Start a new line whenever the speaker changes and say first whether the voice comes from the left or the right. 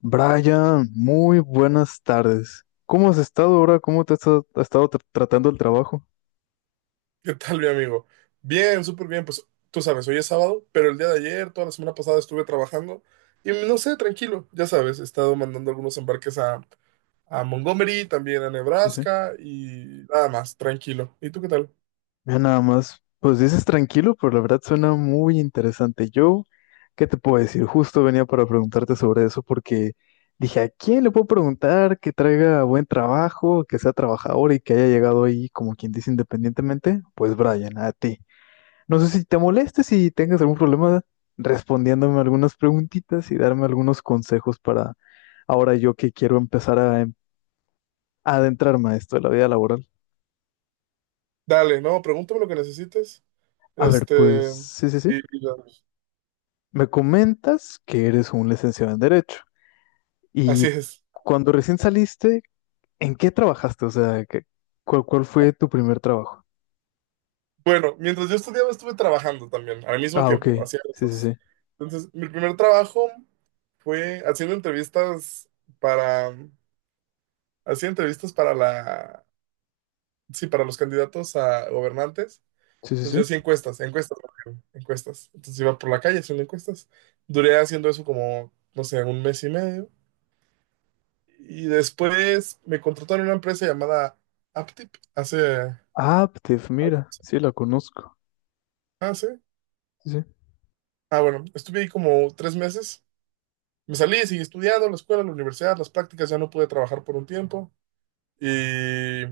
left: Brian, muy buenas tardes. ¿Cómo has estado ahora? ¿Cómo te has estado, ha estado tratando el trabajo?
right: ¿Qué tal, mi amigo? Bien, súper bien. Pues tú sabes, hoy es sábado, pero el día de ayer, toda la semana pasada estuve trabajando y no sé, tranquilo, ya sabes, he estado mandando algunos embarques a Montgomery, también a
left: Sí, sí.
right: Nebraska y nada más, tranquilo. ¿Y tú qué tal?
left: Mira, nada más, pues dices tranquilo, pero la verdad suena muy interesante. Yo, ¿qué te puedo decir? Justo venía para preguntarte sobre eso porque dije, ¿a quién le puedo preguntar que traiga buen trabajo, que sea trabajador y que haya llegado ahí, como quien dice, independientemente? Pues Brian, a ti. No sé si te molestes si tengas algún problema respondiéndome algunas preguntitas y darme algunos consejos ahora yo que quiero empezar a, a adentrarme a esto de la vida laboral.
right: Dale, no, pregúntame lo que necesites.
left: A ver, pues
right: Este,
left: sí, sí, sí.
right: y ya.
left: Me comentas que eres un licenciado en Derecho
right: Así
left: y
right: es.
left: cuando recién saliste, ¿en qué trabajaste? O sea, cuál, cuál fue tu primer trabajo?
right: Bueno, mientras yo estudiaba estuve trabajando también, al mismo
left: Ah, ok.
right: tiempo, hacía los
left: Sí, sí,
right: dos.
left: sí.
right: Entonces, mi primer trabajo fue haciendo entrevistas para hacía entrevistas para la, sí, para los candidatos a gobernantes.
left: Sí, sí,
right: Entonces yo
left: sí.
right: hacía encuestas, encuestas, Mateo, encuestas. Entonces iba por la calle haciendo encuestas. Duré haciendo eso como, no sé, un mes y medio. Y después me contrataron en una empresa llamada Aptip hace…
left: Aptiv, mira, sí, la conozco.
right: Ah, sí.
left: Sí,
right: Ah, bueno, estuve ahí como 3 meses. Me salí, seguí estudiando, la escuela, la universidad, las prácticas, ya no pude trabajar por un tiempo. Y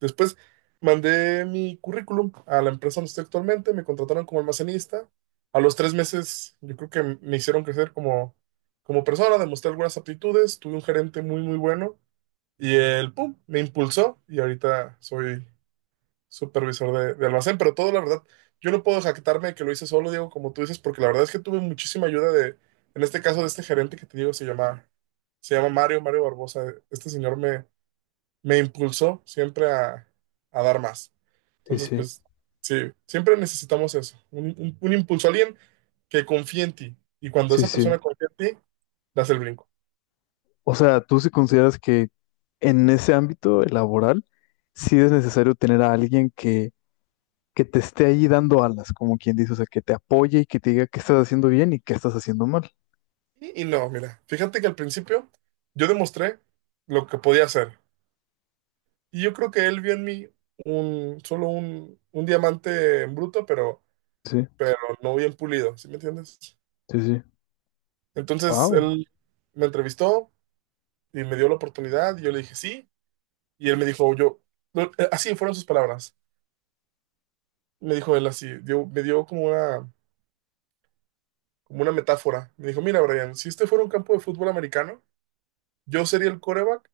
right: después mandé mi currículum a la empresa donde estoy actualmente, me contrataron como almacenista. A los 3 meses, yo creo que me hicieron crecer como, como persona, demostré algunas aptitudes, tuve un gerente muy, muy bueno y él, pum, me impulsó y ahorita soy supervisor de almacén, pero todo, la verdad, yo no puedo jactarme de que lo hice solo, Diego, como tú dices, porque la verdad es que tuve muchísima ayuda de, en este caso, de este gerente que te digo, se llama Mario, Mario Barbosa. Este señor me impulsó siempre a dar más.
left: sí, sí,
right: Entonces,
left: sí,
right: pues sí, siempre necesitamos eso, un impulso, alguien que confíe en ti. Y cuando
left: sí.
right: esa
left: Sí.
right: persona confía en ti, das el brinco.
left: O sea, ¿tú sí consideras que en ese ámbito laboral sí es necesario tener a alguien que te esté ahí dando alas, como quien dice, o sea, que te apoye y que te diga qué estás haciendo bien y qué estás haciendo mal?
right: Y no, mira, fíjate que al principio yo demostré lo que podía hacer. Y yo creo que él vio en mí solo un diamante en bruto,
left: Sí,
right: pero no bien pulido, ¿sí me entiendes?
left: sí, sí.
right: Entonces
left: Wow.
right: él me entrevistó y me dio la oportunidad y yo le dije sí. Y él me dijo, yo, no, así fueron sus palabras. Me dijo él así, me dio como una metáfora. Me dijo, mira, Brian, si este fuera un campo de fútbol americano, yo sería el quarterback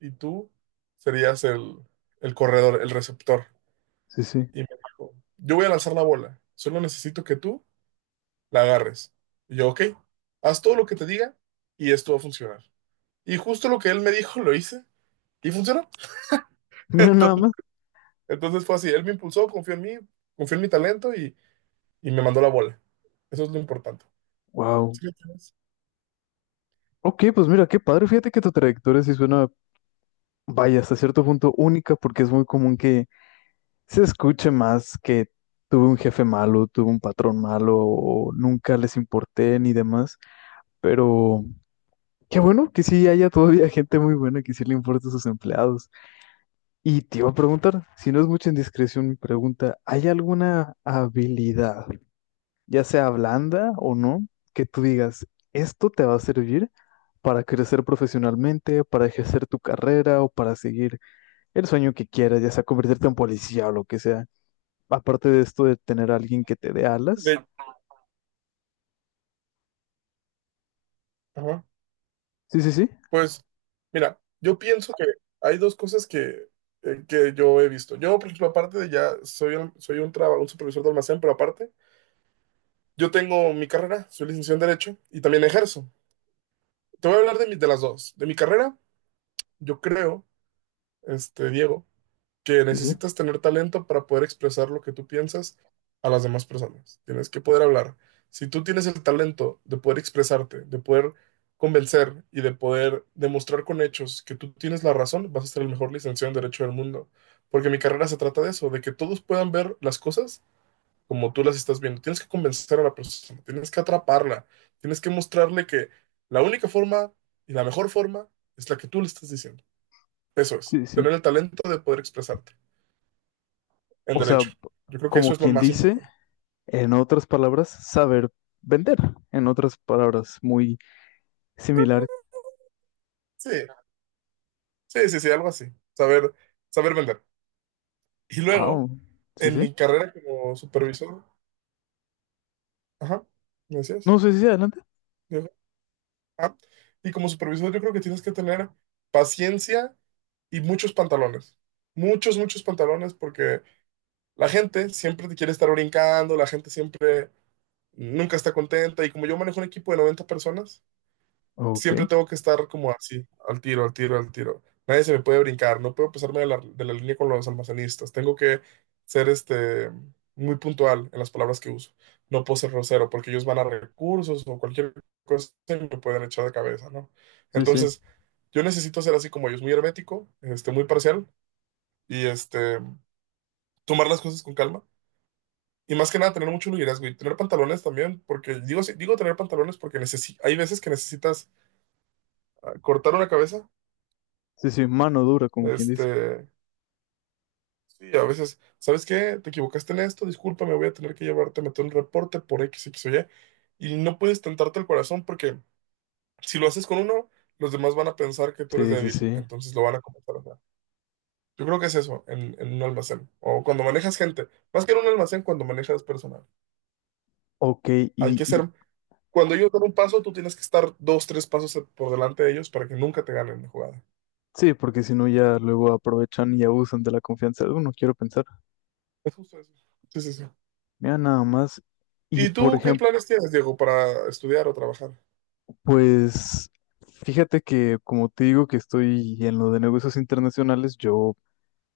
right: y tú serías el corredor, el receptor.
left: Sí, sí.
right: Y me dijo, yo voy a lanzar la bola, solo necesito que tú la agarres. Y yo, ok, haz todo lo que te diga y esto va a funcionar. Y justo lo que él me dijo, lo hice y funcionó.
left: Mira nada
right: Entonces,
left: más.
right: entonces fue así, él me impulsó, confió en mí, confió en mi talento y me mandó la bola. Eso es lo importante.
left: Wow.
right: ¿Sí me entiendes?
left: Ok, pues mira, qué padre. Fíjate que tu trayectoria sí suena, vaya, hasta cierto punto única, porque es muy común que se escuche más que tuve un jefe malo, tuve un patrón malo, o nunca les importé ni demás. Pero qué bueno que sí haya todavía gente muy buena que sí le importa a sus empleados. Y te iba a preguntar, si no es mucha indiscreción mi pregunta, ¿hay alguna habilidad, ya sea blanda o no, que tú digas, esto te va a servir para crecer profesionalmente, para ejercer tu carrera o para seguir el sueño que quieras, ya sea convertirte en policía o lo que sea? Aparte de esto de tener a alguien que te dé alas.
right: De- ajá.
left: Sí, sí, sí.
right: Pues, mira, yo pienso que hay dos cosas que yo he visto. Yo, por ejemplo, aparte de ya, soy un supervisor de almacén, pero aparte, yo tengo mi carrera, soy licenciado en Derecho y también ejerzo. Te voy a hablar de las dos. De mi carrera, yo creo, Diego, que
left: Sí, sí.
right: necesitas tener talento para poder expresar lo que tú piensas a las demás personas. Tienes que poder hablar. Si tú tienes el talento de poder expresarte, de poder convencer y de poder demostrar con hechos que tú tienes la razón, vas a ser el mejor licenciado en Derecho del mundo. Porque mi carrera se trata de eso, de que todos puedan ver las cosas como tú las estás viendo. Tienes que convencer a la persona, tienes que atraparla, tienes que mostrarle que la única forma y la mejor forma es la que tú le estás diciendo. Eso es,
left: Sí, sí.
right: tener el talento de poder expresarte en
left: O sea,
right: derecho. Yo creo que eso
left: como
right: es lo
left: quien
right: más
left: dice,
right: importante.
left: en otras palabras, saber vender. En otras palabras, muy similar.
right: Sí, sí, sí, sí, algo así. Saber, saber vender. Y luego,
left: Wow. Sí,
right: en
left: sí.
right: mi carrera como supervisor, ajá, ¿me decías?
left: No sé si sí, adelante.
right: Yo, ah, y como supervisor yo creo que tienes que tener paciencia y muchos pantalones. Muchos, muchos pantalones porque la gente siempre te quiere estar brincando, la gente siempre nunca está contenta y como yo manejo un equipo de 90 personas,
left: Ok,
right: siempre tengo que estar como así, al tiro, al tiro, al tiro. Nadie se me puede brincar, no puedo pasarme de la línea con los almacenistas. Tengo que ser muy puntual en las palabras que uso. No puedo ser grosero porque ellos van a recursos o cualquier cosa y me pueden echar de cabeza, ¿no?
left: sí, sí,
right: Entonces, yo necesito ser así como ellos, muy hermético, muy parcial y tomar las cosas con calma. Y más que nada, tener mucho liderazgo y tener pantalones también, porque digo, digo tener pantalones porque necesi hay veces que necesitas cortar una cabeza.
left: sí, sí, mano dura, como quien dice.
right: Este, sí, a veces, ¿sabes qué? Te equivocaste en esto, discúlpame, voy a tener que llevarte a meter un reporte por X, X o Y. Y no puedes tentarte el corazón porque si lo haces con uno, los demás van a pensar que tú eres
left: Sí, sí,
right: débil,
left: sí.
right: entonces lo van a comenzar a hacer. Yo creo que es eso en un almacén o cuando manejas gente, más que en un almacén, cuando manejas personal.
left: Ok.
right: Hay
left: y,
right: que
left: y
right: ser, cuando ellos dan un paso, tú tienes que estar dos, tres pasos por delante de ellos para que nunca te ganen la jugada.
left: sí, porque si no ya luego aprovechan y abusan de la confianza de uno, quiero pensar.
right: Es justo eso. Sí, sí, sí.
left: Mira, nada más. Y
right: ¿Y
left: por
right: tú qué
left: ejemplo,
right: planes tienes, Diego, para estudiar o trabajar?
left: pues fíjate que como te digo que estoy en lo de negocios internacionales, yo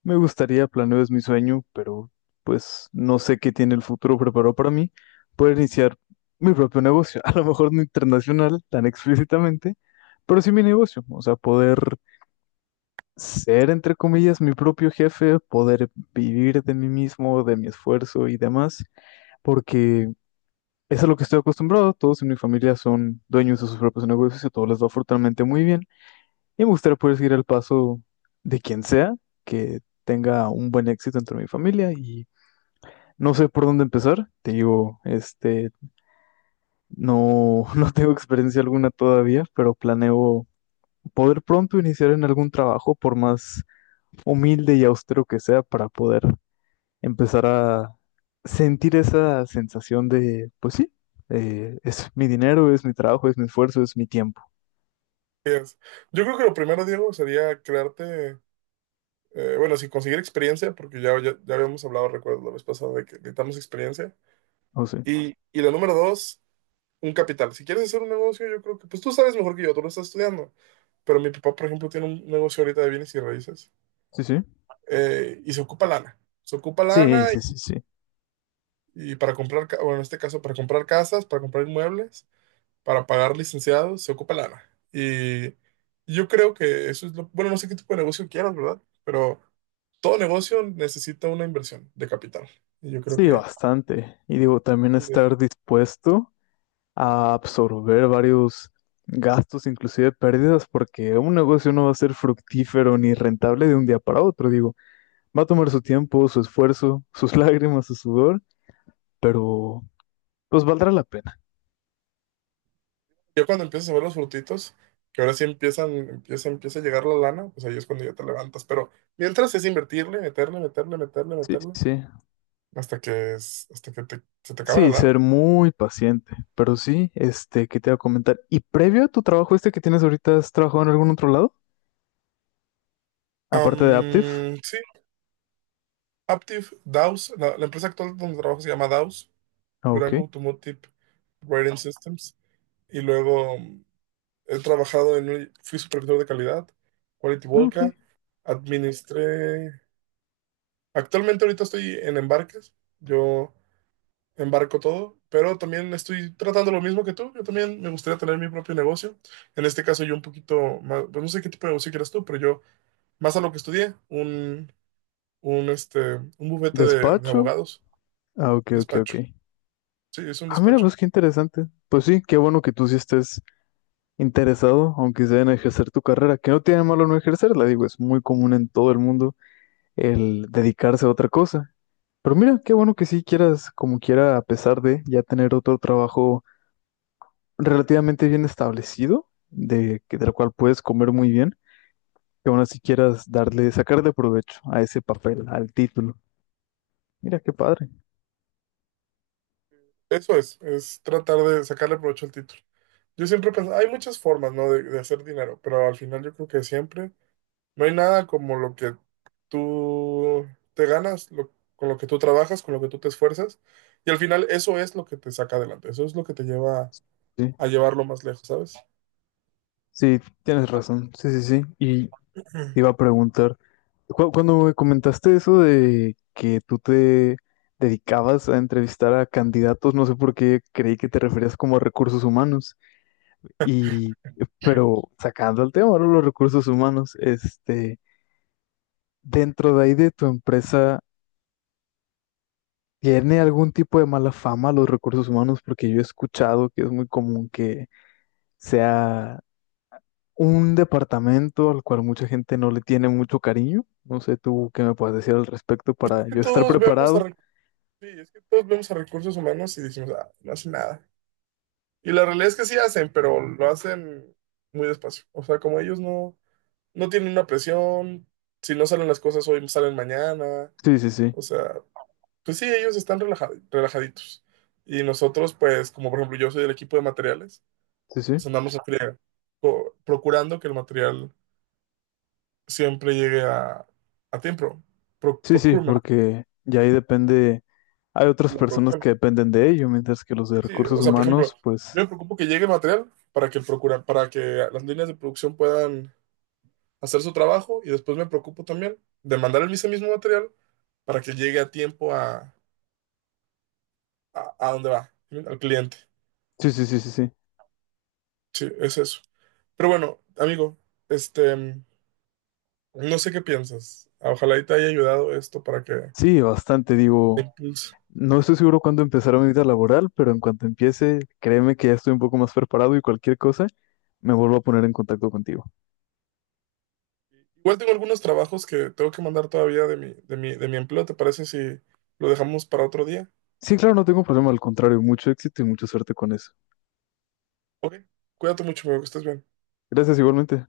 left: me gustaría, planeo, es mi sueño, pero pues no sé qué tiene el futuro preparado para mí. Poder iniciar mi propio negocio, a lo mejor no internacional tan explícitamente, pero sí mi negocio. O sea, poder ser, entre comillas, mi propio jefe, poder vivir de mí mismo, de mi esfuerzo y demás, porque eso es a lo que estoy acostumbrado. Todos en mi familia son dueños de sus propios negocios y todo les va afortunadamente muy bien. Y me gustaría poder seguir el paso de quien sea, que tenga un buen éxito dentro de mi familia, y no sé por dónde empezar. Te digo, este, no, no tengo experiencia alguna todavía, pero planeo poder pronto iniciar en algún trabajo, por más humilde y austero que sea, para poder empezar a sentir esa sensación de, pues sí, es mi dinero, es mi trabajo, es mi esfuerzo, es mi tiempo.
right: Es. Yo creo que lo primero, Diego, sería crearte, bueno, sí, conseguir experiencia, porque ya habíamos hablado, recuerdo, la vez pasada de que necesitamos experiencia.
left: O sea,
right: Y la número dos, un capital. Si quieres hacer un negocio, yo creo que, pues tú sabes mejor que yo, tú lo estás estudiando. Pero mi papá, por ejemplo, tiene un negocio ahorita de bienes y raíces,
left: sí, sí.
right: y se ocupa lana. Se ocupa
left: Sí,
right: lana
left: sí, sí, sí.
right: y para comprar, bueno, en este caso, para comprar casas, para comprar inmuebles, para pagar licenciados se ocupa lana. Y yo creo que eso es lo, bueno, no sé qué tipo de negocio quieras, ¿verdad? Pero todo negocio necesita una inversión de capital. Y yo creo
left: Sí,
right: que
left: bastante. Y digo, también
right: eh,
left: estar dispuesto a absorber varios gastos, inclusive pérdidas, porque un negocio no va a ser fructífero ni rentable de un día para otro. Digo, va a tomar su tiempo, su esfuerzo, sus lágrimas, su sudor, pero pues valdrá la pena.
right: ya cuando empiezas a ver los frutitos, que ahora sí empieza a llegar la lana, pues ahí es cuando ya te levantas. Pero mientras es invertirle, meterle, meterle, meterle,
left: Sí,
right: meterle,
left: sí.
right: hasta que, es- hasta que te- se te acaba la
left: Sí,
right: lana.
left: ser muy paciente. Pero sí, este, ¿qué te iba a comentar? ¿Y previo a tu trabajo este que tienes ahorita, has trabajado en algún otro lado? Aparte de Aptiv.
right: Sí, Aptiv, Daus, la empresa actual donde trabajo se llama Daus.
left: Ah,
right: Durango
left: ok.
right: Automotive Rating Systems. Y luego he trabajado fui supervisor de calidad, Quality
left: Ah, ok.
right: Volca, administré, actualmente ahorita estoy en embarques, yo embarco todo, pero también estoy tratando lo mismo que tú, yo también me gustaría tener mi propio negocio, en este caso yo un poquito más, pues no sé qué tipo de negocio quieras tú, pero yo más a lo que estudié, un, este, un bufete de
left: Despacho.
right: abogados,
left: Ah, ok, ok, ok.
right: despacho, sí, es un
left: Ah, mira,
right: despacho.
left: pues qué interesante. Pues sí, qué bueno que tú sí estés interesado, aunque sea en ejercer tu carrera, que no tiene malo no ejercerla, digo, es muy común en todo el mundo el dedicarse a otra cosa. Pero mira, qué bueno que sí quieras, como quiera, a pesar de ya tener otro trabajo relativamente bien establecido, de, del cual puedes comer muy bien, que aún así quieras darle, sacarle provecho a ese papel, al título. Mira, qué padre.
right: Eso es tratar de sacarle provecho al título. Yo siempre pensé, hay muchas formas, ¿no?, de hacer dinero, pero al final yo creo que siempre no hay nada como lo que tú te ganas, con lo que tú trabajas, con lo que tú te esfuerzas, y al final eso es lo que te saca adelante, eso es lo que te lleva
left: Sí,
right: a llevarlo más lejos, ¿sabes?
left: sí, tienes razón. Sí, sí, sí. Y te iba a preguntar, cuando me comentaste eso de que tú te dedicabas a entrevistar a candidatos, no sé por qué creí que te referías como a recursos humanos. Y, pero sacando el tema, ahora los recursos humanos, este, dentro de ahí de tu empresa, ¿tiene algún tipo de mala fama los recursos humanos? Porque yo he escuchado que es muy común que sea un departamento al cual mucha gente no le tiene mucho cariño. No sé tú qué me puedes decir al respecto
right: Es
left: para
right: que
left: yo estar
right: todos vemos a,
left: preparado.
right: recu- Sí, es que todos vemos a recursos humanos y decimos, ah, no hacen nada. Y la realidad es que sí hacen, pero lo hacen muy despacio. O sea, como ellos no, no tienen una presión, si no salen las cosas hoy, salen mañana,
left: Sí, sí, sí,
right: o sea, pues sí, ellos están relajaditos. Y nosotros, pues, como por ejemplo yo soy del equipo de materiales,
left: sí, sí.
right: pues andamos en friega, procurando que el material siempre llegue a tiempo.
left: Sí, sí,
right: Procurement,
left: porque ya ahí depende, hay otras
right: la
left: personas
right: producción.
left: que dependen de ello, mientras que los de
right: Sí, sí, o
left: recursos
right: sea, por ejemplo,
left: humanos, pues,
right: yo me preocupo que llegue el material para que para que las líneas de producción puedan hacer su trabajo y después me preocupo también de mandar el ese mismo material para que llegue a tiempo a dónde va, al cliente.
left: sí, sí, sí, sí, sí.
right: Sí, es eso. Pero bueno, amigo, este, mm, no sé qué piensas. Ojalá y te haya ayudado esto para que
left: Sí, bastante,
right: te
left: digo,
right: impulse.
left: no estoy seguro cuándo empezará mi vida laboral, pero en cuanto empiece, créeme que ya estoy un poco más preparado y cualquier cosa, me vuelvo a poner en contacto contigo.
right: Igual tengo algunos trabajos que tengo que mandar todavía de mi empleo. ¿Te parece si lo dejamos para otro día?
left: Sí, claro, no tengo problema, al contrario, mucho éxito y mucha suerte con eso.
right: Ok, cuídate mucho, amigo, que estés bien.
left: Gracias igualmente.